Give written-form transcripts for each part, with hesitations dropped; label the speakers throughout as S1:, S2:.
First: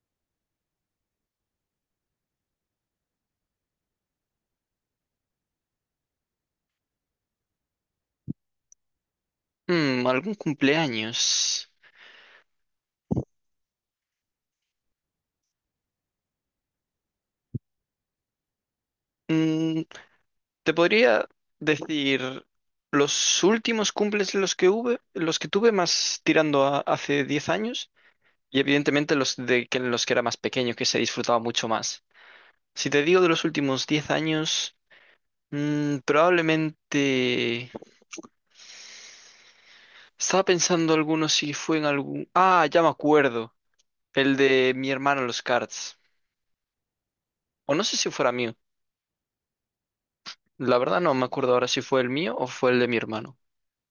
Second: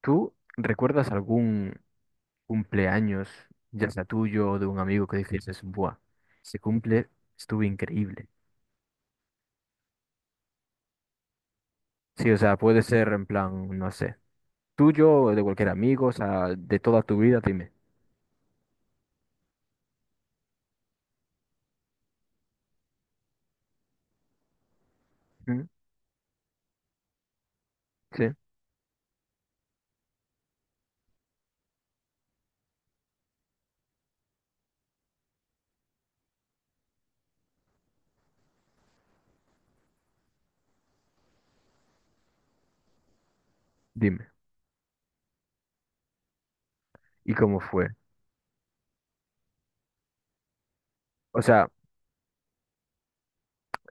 S1: ¿Tú recuerdas algún cumpleaños, ya sea tuyo o de un amigo que dices, buah, se cumple, estuvo increíble?
S2: Mm, algún cumpleaños.
S1: Sí, o sea, puede ser en plan, no sé, tuyo o de cualquier amigo, o sea, de toda tu vida, dime.
S2: Mm, te podría decir los últimos cumples los que
S1: ¿Mm?
S2: tuve más tirando a hace 10 años
S1: Sí,
S2: y evidentemente los de que en los que era más pequeño que se disfrutaba mucho más. Si te digo de los últimos 10 años, probablemente estaba pensando algunos si fue en algún... Ah, ya me acuerdo,
S1: dime.
S2: el de mi hermano en los karts.
S1: ¿Y cómo
S2: O no
S1: fue?
S2: sé si fuera mío. La verdad no me
S1: O
S2: acuerdo
S1: sea,
S2: ahora si fue el mío o fue el de mi hermano.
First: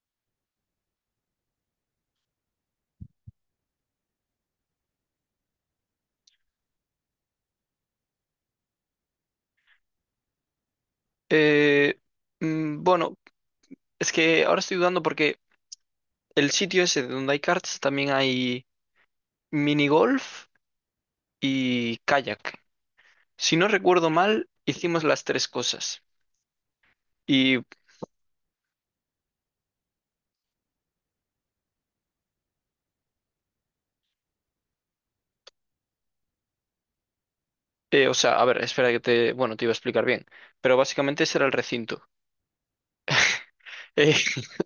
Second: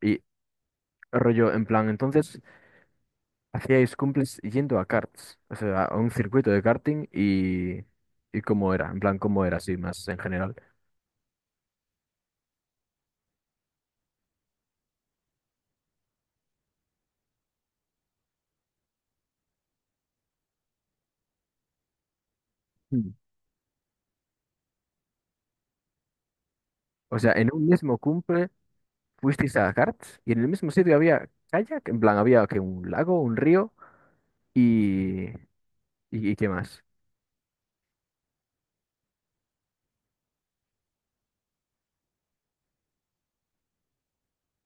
S1: y rollo, en plan, entonces, hacíais cumples yendo a karts, o sea, a un circuito de karting y cómo era, en plan, cómo era así más en general.
S2: Eh, bueno, es que ahora estoy dudando porque el sitio ese donde hay karts también hay mini golf y kayak.
S1: Mm.
S2: Si no recuerdo mal, hicimos las tres cosas.
S1: O sea, en
S2: Y,
S1: un mismo cumple. Fuisteis a Gartz y en el mismo sitio había kayak, en plan había que un lago, un río y, y qué más.
S2: o sea, a ver, espera que te, bueno, te iba a explicar bien, pero básicamente ese era el recinto.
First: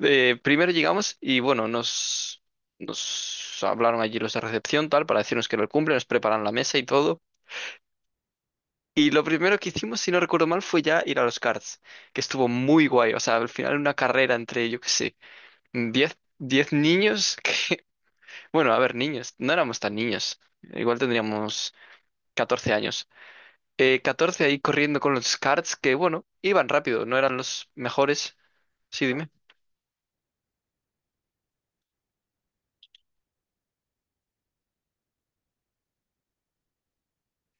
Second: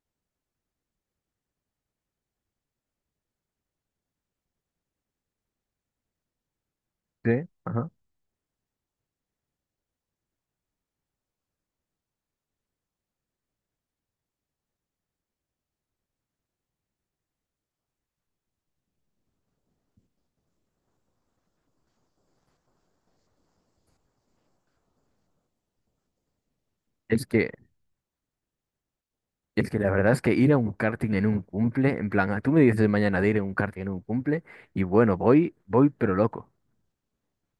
S2: Primero llegamos y, bueno, nos hablaron allí los de recepción, tal, para decirnos que era el cumple, nos preparan la mesa y todo.
S1: Sí, ajá.
S2: Y lo primero que hicimos, si no recuerdo mal, fue ya ir a los karts, que estuvo muy guay. O sea, al final una carrera entre, yo qué sé, diez niños que, bueno, a ver, niños, no éramos tan niños, igual tendríamos 14 años. 14 ahí corriendo con los karts que, bueno, iban rápido, no
S1: Es
S2: eran
S1: que,
S2: los mejores. Sí, dime.
S1: es que la verdad es que ir a un karting en un cumple, en plan, ah, tú me dices mañana de ir a un karting en un cumple y bueno, voy, voy pero loco.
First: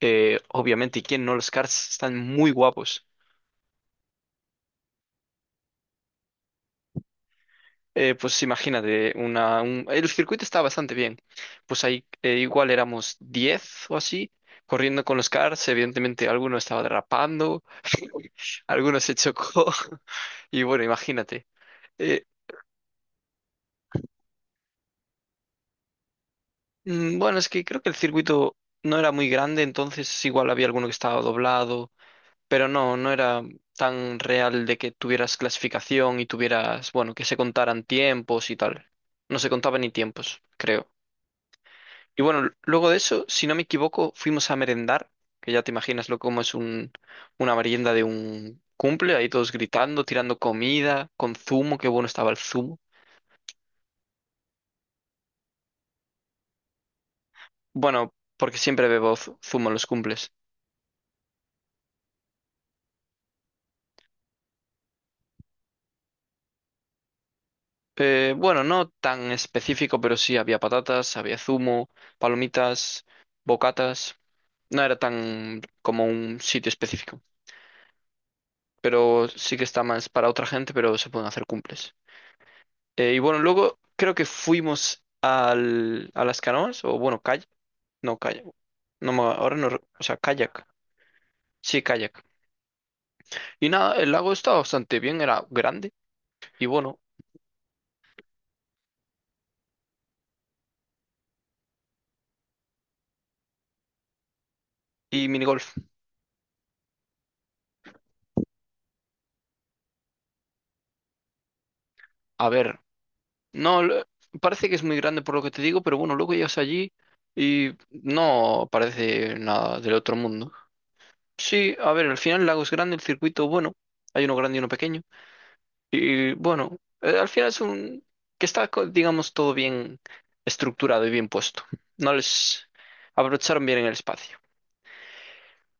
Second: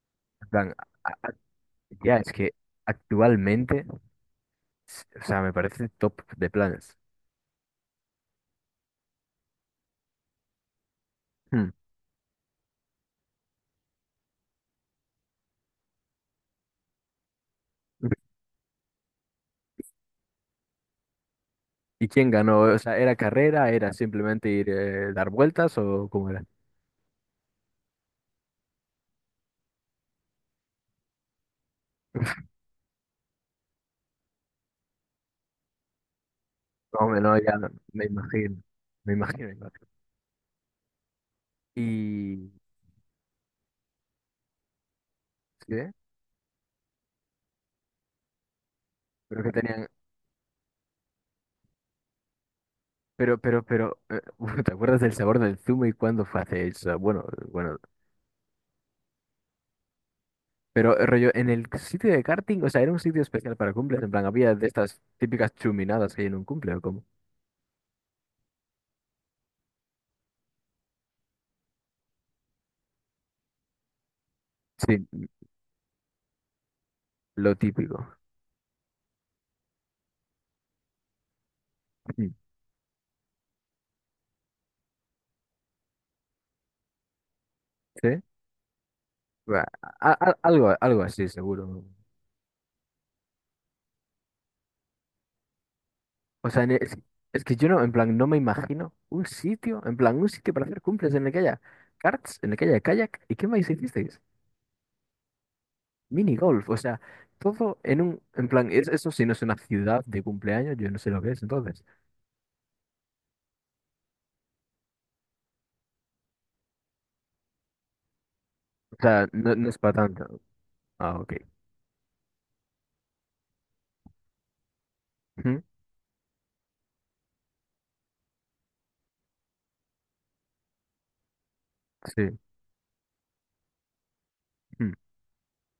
S2: Eh,
S1: En plan,
S2: obviamente, ¿y
S1: a-
S2: quién
S1: a-
S2: no? Los karts
S1: ya
S2: están
S1: es
S2: muy
S1: que
S2: guapos.
S1: actualmente, o sea, me parece top de planes.
S2: Pues imagínate, el circuito está bastante bien.
S1: Hmm.
S2: Pues ahí igual éramos 10 o así, corriendo con los cars. Evidentemente, alguno estaba derrapando, alguno se chocó. Y bueno, imagínate.
S1: ¿Y
S2: Eh,
S1: quién ganó? O sea, ¿era carrera? ¿Era simplemente ir dar vueltas o cómo era?
S2: bueno, es que creo que el circuito no era muy grande, entonces igual había alguno que estaba doblado, pero no, no era tan real de que tuvieras clasificación y tuvieras,
S1: No,
S2: bueno, que se
S1: no, ya no,
S2: contaran
S1: me
S2: tiempos
S1: imagino,
S2: y tal.
S1: me
S2: No se
S1: imagino.
S2: contaba ni tiempos, creo. Y bueno,
S1: Y.
S2: luego de eso, si no me equivoco, fuimos a merendar, que ya te
S1: ¿Sí?
S2: imaginas lo como es una merienda de un cumple, ahí
S1: Pero que
S2: todos
S1: tenían.
S2: gritando, tirando comida, con zumo, qué bueno estaba el zumo.
S1: Pero, ¿Te acuerdas del sabor del zumo y cuándo fue hace eso? Bueno, bueno.
S2: Bueno, porque siempre bebo zumo en los cumples.
S1: Pero, rollo, en el sitio de karting, o sea, era un sitio especial para cumples. En plan, había de estas típicas chuminadas que hay en un cumple, ¿o cómo?
S2: Bueno, no tan específico, pero sí había patatas, había zumo, palomitas, bocatas. No era
S1: Sí,
S2: tan como un sitio específico,
S1: lo típico.
S2: pero sí que está más para otra gente, pero se pueden hacer cumples.
S1: Mm.
S2: Y bueno, luego creo que fuimos a las canoas, o bueno,
S1: ¿Sí?
S2: kayak, no, ahora
S1: Buah,
S2: no, o sea, kayak,
S1: algo así,
S2: sí,
S1: seguro.
S2: kayak. Y nada, el lago estaba bastante bien, era grande,
S1: O sea,
S2: y
S1: es,
S2: bueno,
S1: es que yo no, en plan, no me imagino un sitio, en plan, un sitio para hacer cumples en el que haya karts, en el que haya kayak. ¿Y qué más hicisteis?
S2: y minigolf.
S1: Mini golf, o sea, todo en un, en plan, eso sí no es una ciudad de cumpleaños, yo no sé lo que es entonces.
S2: A ver, no, parece que es muy grande por lo que te digo, pero bueno, luego llegas allí y no
S1: O sea,
S2: parece
S1: no, no es
S2: nada del
S1: para
S2: otro
S1: tanto.
S2: mundo.
S1: Ah, ok.
S2: Sí, a ver, al final el lago es grande, el circuito, bueno, hay uno grande y uno pequeño.
S1: Ujú,
S2: Y bueno, al final es un que está, digamos, todo bien estructurado y bien puesto. No
S1: sí.
S2: les abrocharon bien en el espacio.
S1: Mm.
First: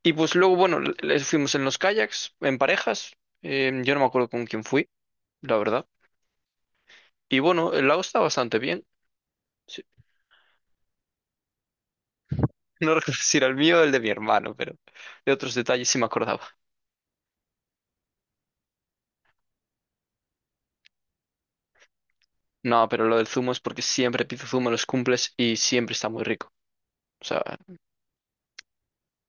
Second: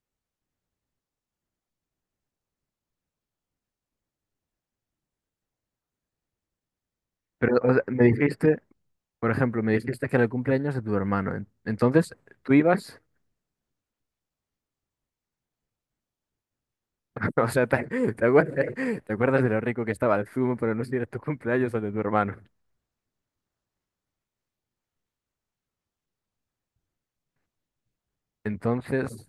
S2: Y pues luego, bueno, les fuimos en los kayaks, en parejas. Yo no me acuerdo con quién fui, la verdad. Y
S1: Pero
S2: bueno,
S1: o sea,
S2: el lago
S1: me
S2: está bastante
S1: dijiste,
S2: bien.
S1: por ejemplo, me
S2: Sí.
S1: dijiste que era el cumpleaños de tu hermano. Entonces, tú
S2: No
S1: ibas,
S2: recuerdo si era el mío o el de mi hermano, pero de otros detalles sí me acordaba.
S1: o sea, te acuerdas de lo rico que estaba el zumo, pero no sé si era tu cumpleaños o el de tu hermano.
S2: No, pero lo del zumo es porque siempre pido zumo en los cumples y siempre está muy rico. O sea,
S1: Entonces,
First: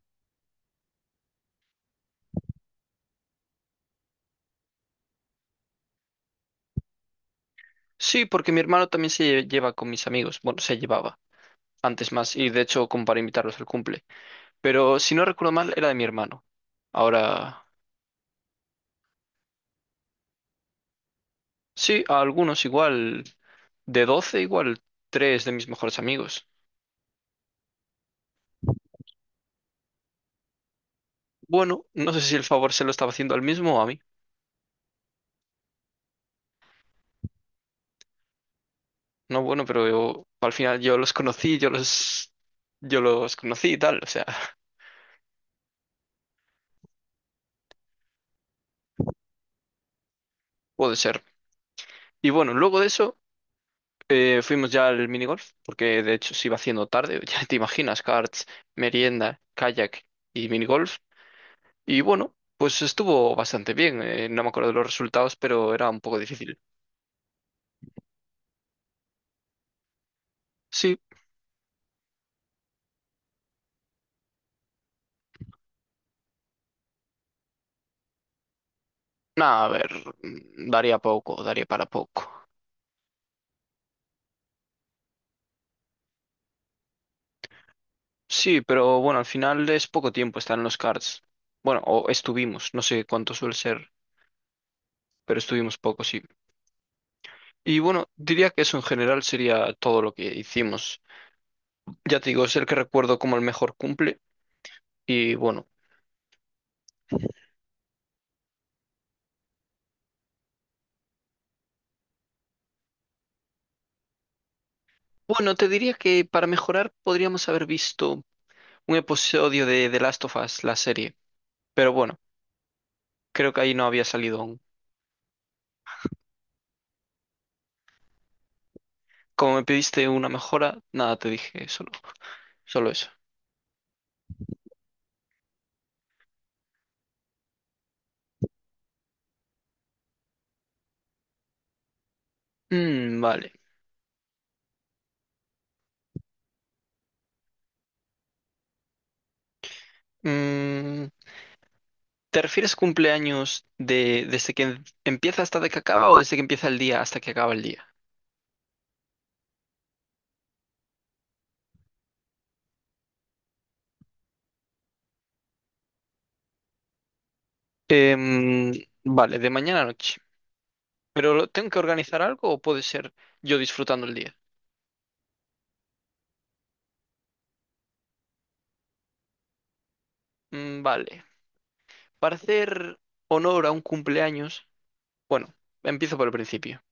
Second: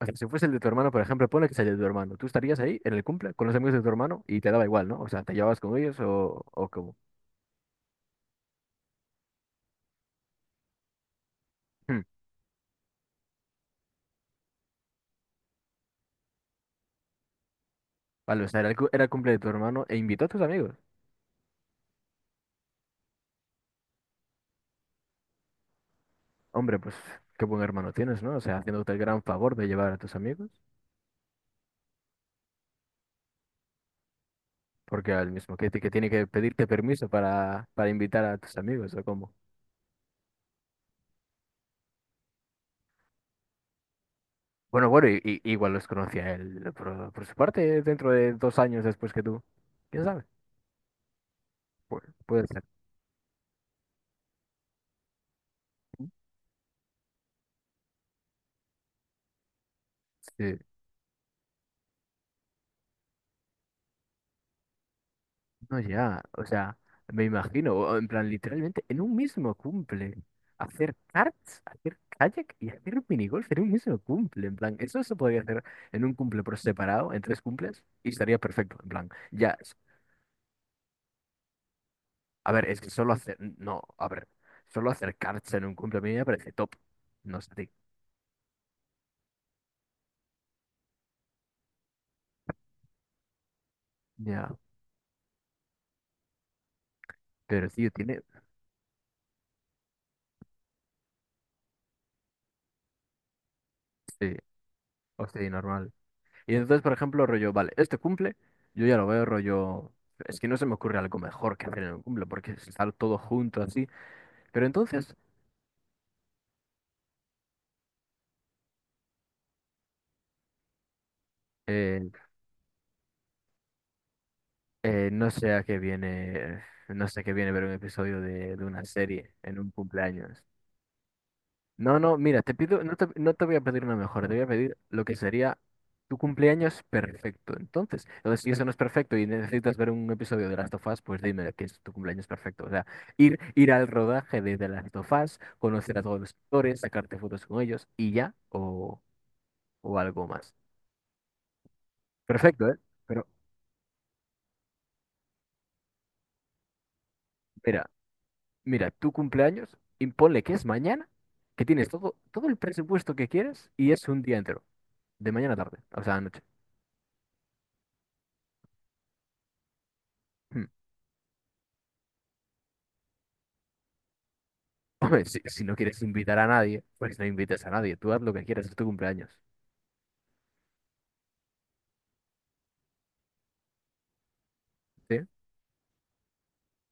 S1: o sea, si fuese el de tu hermano, por ejemplo, pone que es el de tu hermano. Tú estarías ahí en el cumple con los amigos de tu hermano y te daba igual, ¿no? O sea, te llevabas con ellos o cómo.
S2: sí, porque mi hermano también lleva con mis amigos. Bueno, se llevaba. Antes más, y de hecho como para invitarlos al cumple. Pero si no recuerdo mal, era de mi hermano. Ahora,
S1: Vale, o sea, era el, era el cumple de tu hermano e invitó a tus amigos.
S2: sí, a algunos igual, de 12 igual, tres de mis mejores amigos.
S1: Hombre, pues qué buen hermano tienes, ¿no? O sea, haciéndote el gran favor de llevar a tus amigos,
S2: Bueno, no sé si el favor se lo estaba haciendo al mismo o a mí.
S1: porque al mismo que tiene que pedirte permiso para invitar a tus amigos, ¿o cómo?
S2: No, bueno, pero al final yo los conocí, yo los conocí y tal, o sea,
S1: Bueno, bueno, y, igual los conocía él por su parte dentro de dos años después que tú. ¿Quién sabe?
S2: puede ser.
S1: Pu-
S2: Y
S1: puede
S2: bueno,
S1: ser.
S2: luego de eso fuimos ya al minigolf, porque de hecho se iba haciendo tarde, ya te imaginas, karts, merienda, kayak y
S1: Sí.
S2: minigolf. Y bueno, pues estuvo bastante bien. No me acuerdo de los resultados, pero
S1: No,
S2: era un poco
S1: ya, o
S2: difícil.
S1: sea, me imagino, en plan, literalmente, en un mismo cumple, hacer
S2: Sí,
S1: karts, hacer kayak y hacer minigolf en un mismo cumple, en plan, eso se podría hacer en un cumple por separado, en tres cumples, y estaría perfecto, en plan, ya,
S2: nada, a ver, daría poco, daría para poco.
S1: a ver, es que solo hacer, no, a ver, solo hacer karts en un cumple a mí me parece top, no sé a ti.
S2: Sí, pero bueno, al final es poco tiempo estar en los cards. Bueno, o estuvimos, no sé cuánto suele ser,
S1: Ya,
S2: pero estuvimos poco, sí.
S1: pero
S2: Y
S1: tío,
S2: bueno,
S1: tiene,
S2: diría que eso en general sería todo lo que hicimos. Ya te digo, es el que recuerdo como el mejor cumple.
S1: sí,
S2: Y
S1: hostia, y
S2: bueno,
S1: normal. Y entonces, por ejemplo, rollo, vale, este cumple, yo ya lo veo rollo, es que no se me ocurre algo mejor que hacer en un cumple, porque es estar todo junto así. Pero entonces,
S2: bueno, te diría que para mejorar podríamos haber visto un episodio de The Last of Us, la serie. Pero
S1: eh,
S2: bueno. Creo que ahí no había salido aún.
S1: no sé a qué viene, no sé a qué viene ver un episodio de una serie
S2: Como
S1: en
S2: me
S1: un
S2: pediste una
S1: cumpleaños.
S2: mejora, nada, te dije solo,
S1: No, no, mira, te pido,
S2: solo
S1: no te,
S2: eso.
S1: no te voy a pedir una mejora, te voy a pedir lo que sería tu cumpleaños perfecto. Entonces, entonces, si eso no es perfecto y necesitas ver un episodio de Last of Us, pues dime qué es tu cumpleaños perfecto. O sea,
S2: Mm,
S1: ir,
S2: vale.
S1: ir al rodaje de The Last of Us, conocer a todos los actores, sacarte fotos con ellos y ya, o algo más.
S2: Mm, ¿te
S1: Perfecto,
S2: refieres
S1: ¿eh? Pero
S2: cumpleaños desde que empieza hasta de que acaba o desde que empieza el día hasta que acaba el día?
S1: mira, mira, tu cumpleaños, imponle que es mañana, que tienes todo, todo el presupuesto que quieres y es un día entero, de mañana a tarde, o sea, anoche.
S2: Em, vale, de mañana a noche. ¿Pero tengo que organizar algo o puede ser yo disfrutando el día?
S1: Hombre, si no quieres invitar a nadie, pues no invites a nadie. Tú haz lo que quieras, es tu cumpleaños.
S2: Mm, vale. Para hacer honor a un cumpleaños,
S1: ¿Sí?
S2: bueno, empiezo por el principio.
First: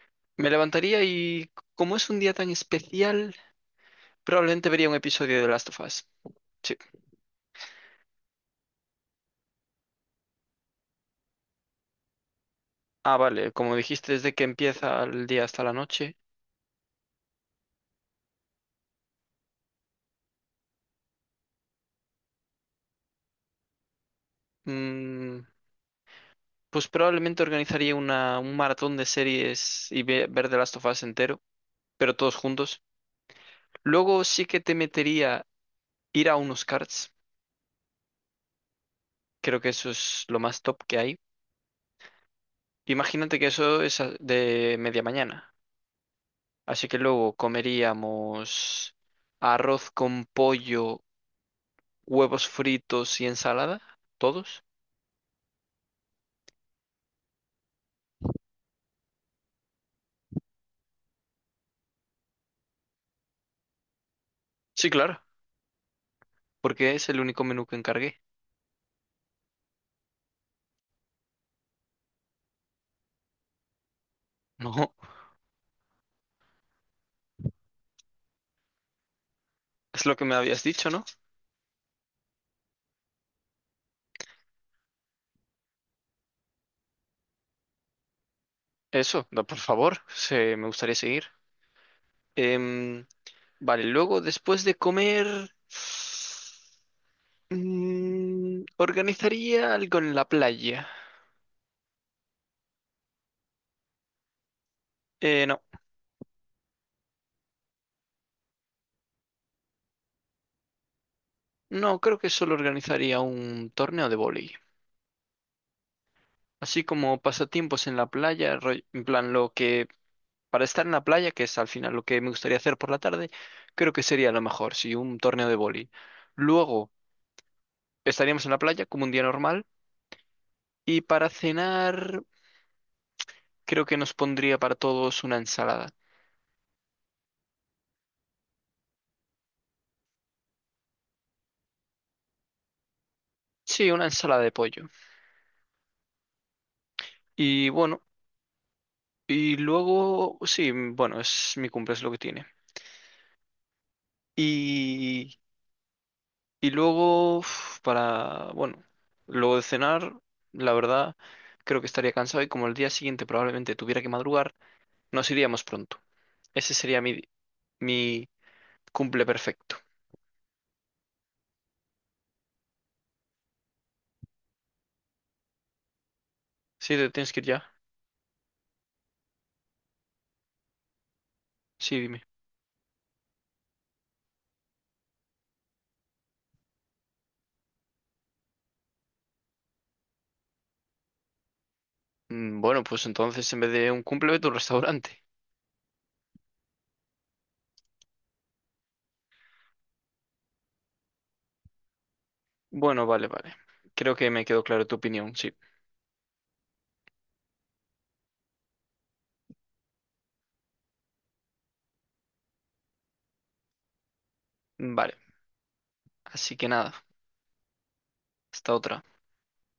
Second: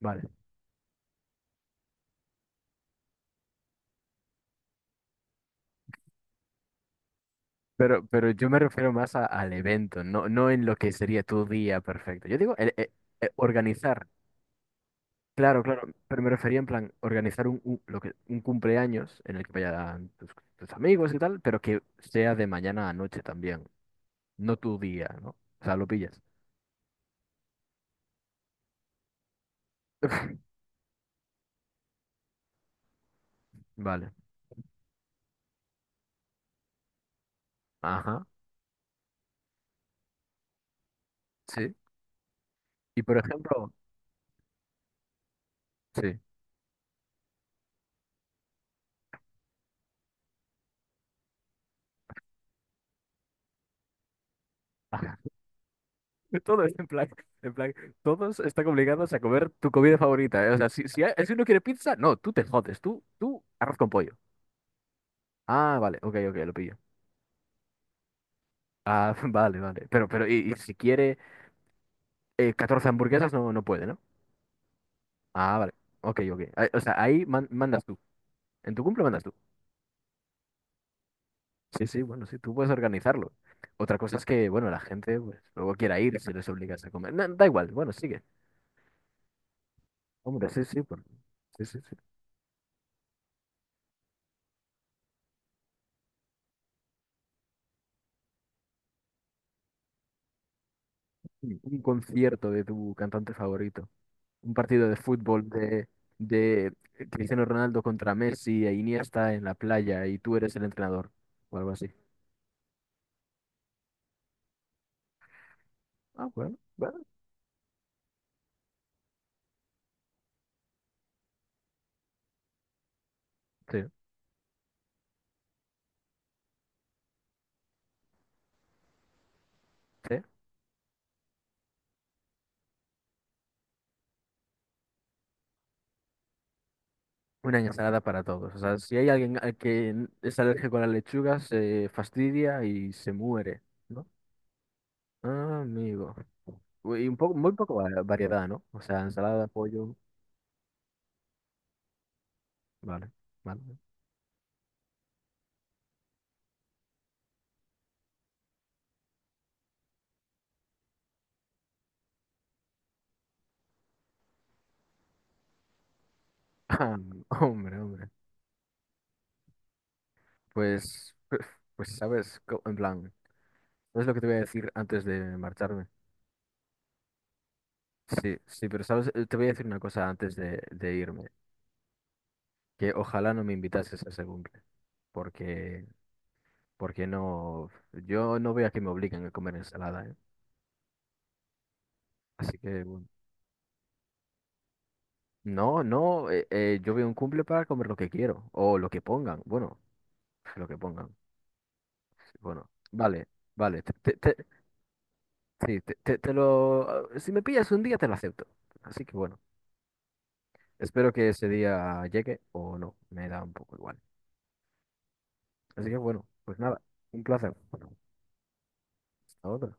S1: Vale.
S2: Me levantaría y como es un día tan especial... Probablemente vería un episodio de Last of Us. Sí.
S1: Pero yo me refiero más al evento, no, no en lo que sería tu día perfecto. Yo digo
S2: Ah, vale, como
S1: organizar.
S2: dijiste, desde que empieza el día
S1: Claro,
S2: hasta la
S1: claro.
S2: noche.
S1: Pero me refería en plan organizar un, lo que, un cumpleaños en el que vayan tus amigos y tal, pero que sea de mañana a noche también. No tu día, ¿no?
S2: mm,
S1: O sea, lo pillas.
S2: pues probablemente organizaría un maratón de series y ver The Last of Us entero, pero todos juntos.
S1: Vale.
S2: Luego sí que te metería ir a unos carts.
S1: Ajá.
S2: Creo que eso es lo más top que hay.
S1: Sí. Y por
S2: Imagínate que
S1: ejemplo,
S2: eso es de media mañana.
S1: sí.
S2: Así que luego comeríamos arroz con pollo, huevos fritos y ensalada. ¿Todos?
S1: Todo es en plan, todos están obligados a comer tu comida favorita. ¿Eh? O sea, si uno quiere pizza, no, tú te jodes, tú arroz con pollo.
S2: Sí, claro.
S1: Ah, vale, ok, ok, lo pillo.
S2: Porque es el único menú que encargué.
S1: Ah, vale, vale. Pero, y si quiere 14 hamburguesas, no, no puede, ¿no?
S2: No,
S1: Ah, vale, ok, ok. Ah, o sea, ahí mandas tú. En tu cumple mandas tú.
S2: es lo que me habías dicho, ¿no?
S1: Sí, sí, bueno, sí, tú puedes organizarlo. Otra cosa es que, bueno, la gente pues, luego quiera ir si les obligas a comer. No, da igual, bueno, sigue.
S2: Eso, por favor,
S1: Hombre, sí,
S2: me
S1: sí,
S2: gustaría seguir.
S1: sí, sí, sí.
S2: Em, vale, luego después de comer, organizaría algo en la playa.
S1: Un concierto de tu cantante favorito. Un partido de
S2: Eh,
S1: fútbol
S2: no,
S1: de Cristiano Ronaldo contra Messi e Iniesta en la playa y tú eres el entrenador o algo así.
S2: no, creo que solo organizaría un torneo de vóley.
S1: Ah, bueno,
S2: Así
S1: bueno.
S2: como pasatiempos en la playa, en plan lo que, para estar en la playa, que es al final lo que me gustaría hacer por la tarde,
S1: Sí,
S2: creo que sería lo mejor, sí, un torneo de vóley. Luego... Estaríamos en la playa como un día normal
S1: sí.
S2: y para cenar creo que nos pondría para todos una ensalada.
S1: Una ensalada para todos. O sea, si hay alguien al que es alérgico a la lechuga, se fastidia y se muere,
S2: Sí, una
S1: ¿no?
S2: ensalada de pollo.
S1: Ah, amigo. Uy, y un poco, muy
S2: Y
S1: poco
S2: bueno,
S1: variedad, ¿no? O sea, ensalada,
S2: y
S1: pollo,
S2: luego, sí, bueno, es mi cumple, es lo que tiene.
S1: vale, vale.
S2: Y, y luego, uf, bueno, luego de cenar, la verdad, creo que estaría cansado y como el día siguiente probablemente tuviera que madrugar, nos iríamos pronto. Ese
S1: Ah,
S2: sería
S1: hombre, hombre.
S2: mi cumple perfecto.
S1: Pues, pues, sabes, en plan, ¿es lo que te voy a decir antes de marcharme?
S2: Sí, te tienes que ir ya.
S1: Sí, sí, pero sabes, te voy a decir una cosa antes de irme,
S2: Sí, dime.
S1: que ojalá no me invitases a ese cumple, porque, porque no, yo no veo a que me obliguen a comer ensalada, ¿eh? Así
S2: Mm,
S1: que,
S2: Bueno, pues
S1: bueno,
S2: entonces en vez de un cumple, vete a un restaurante.
S1: no, no, yo veo un cumple para comer lo que quiero, o lo que pongan, bueno, lo que pongan, bueno,
S2: Bueno, vale,
S1: vale,
S2: vale.
S1: vale,
S2: Creo que me quedó claro tu opinión, sí.
S1: sí, te lo, si me pillas un día te lo acepto, así que bueno, espero que ese día llegue o no, me da un poco igual,
S2: Vale,
S1: así que bueno,
S2: así
S1: pues
S2: que
S1: nada,
S2: nada,
S1: un placer,
S2: hasta otra.
S1: hasta otra.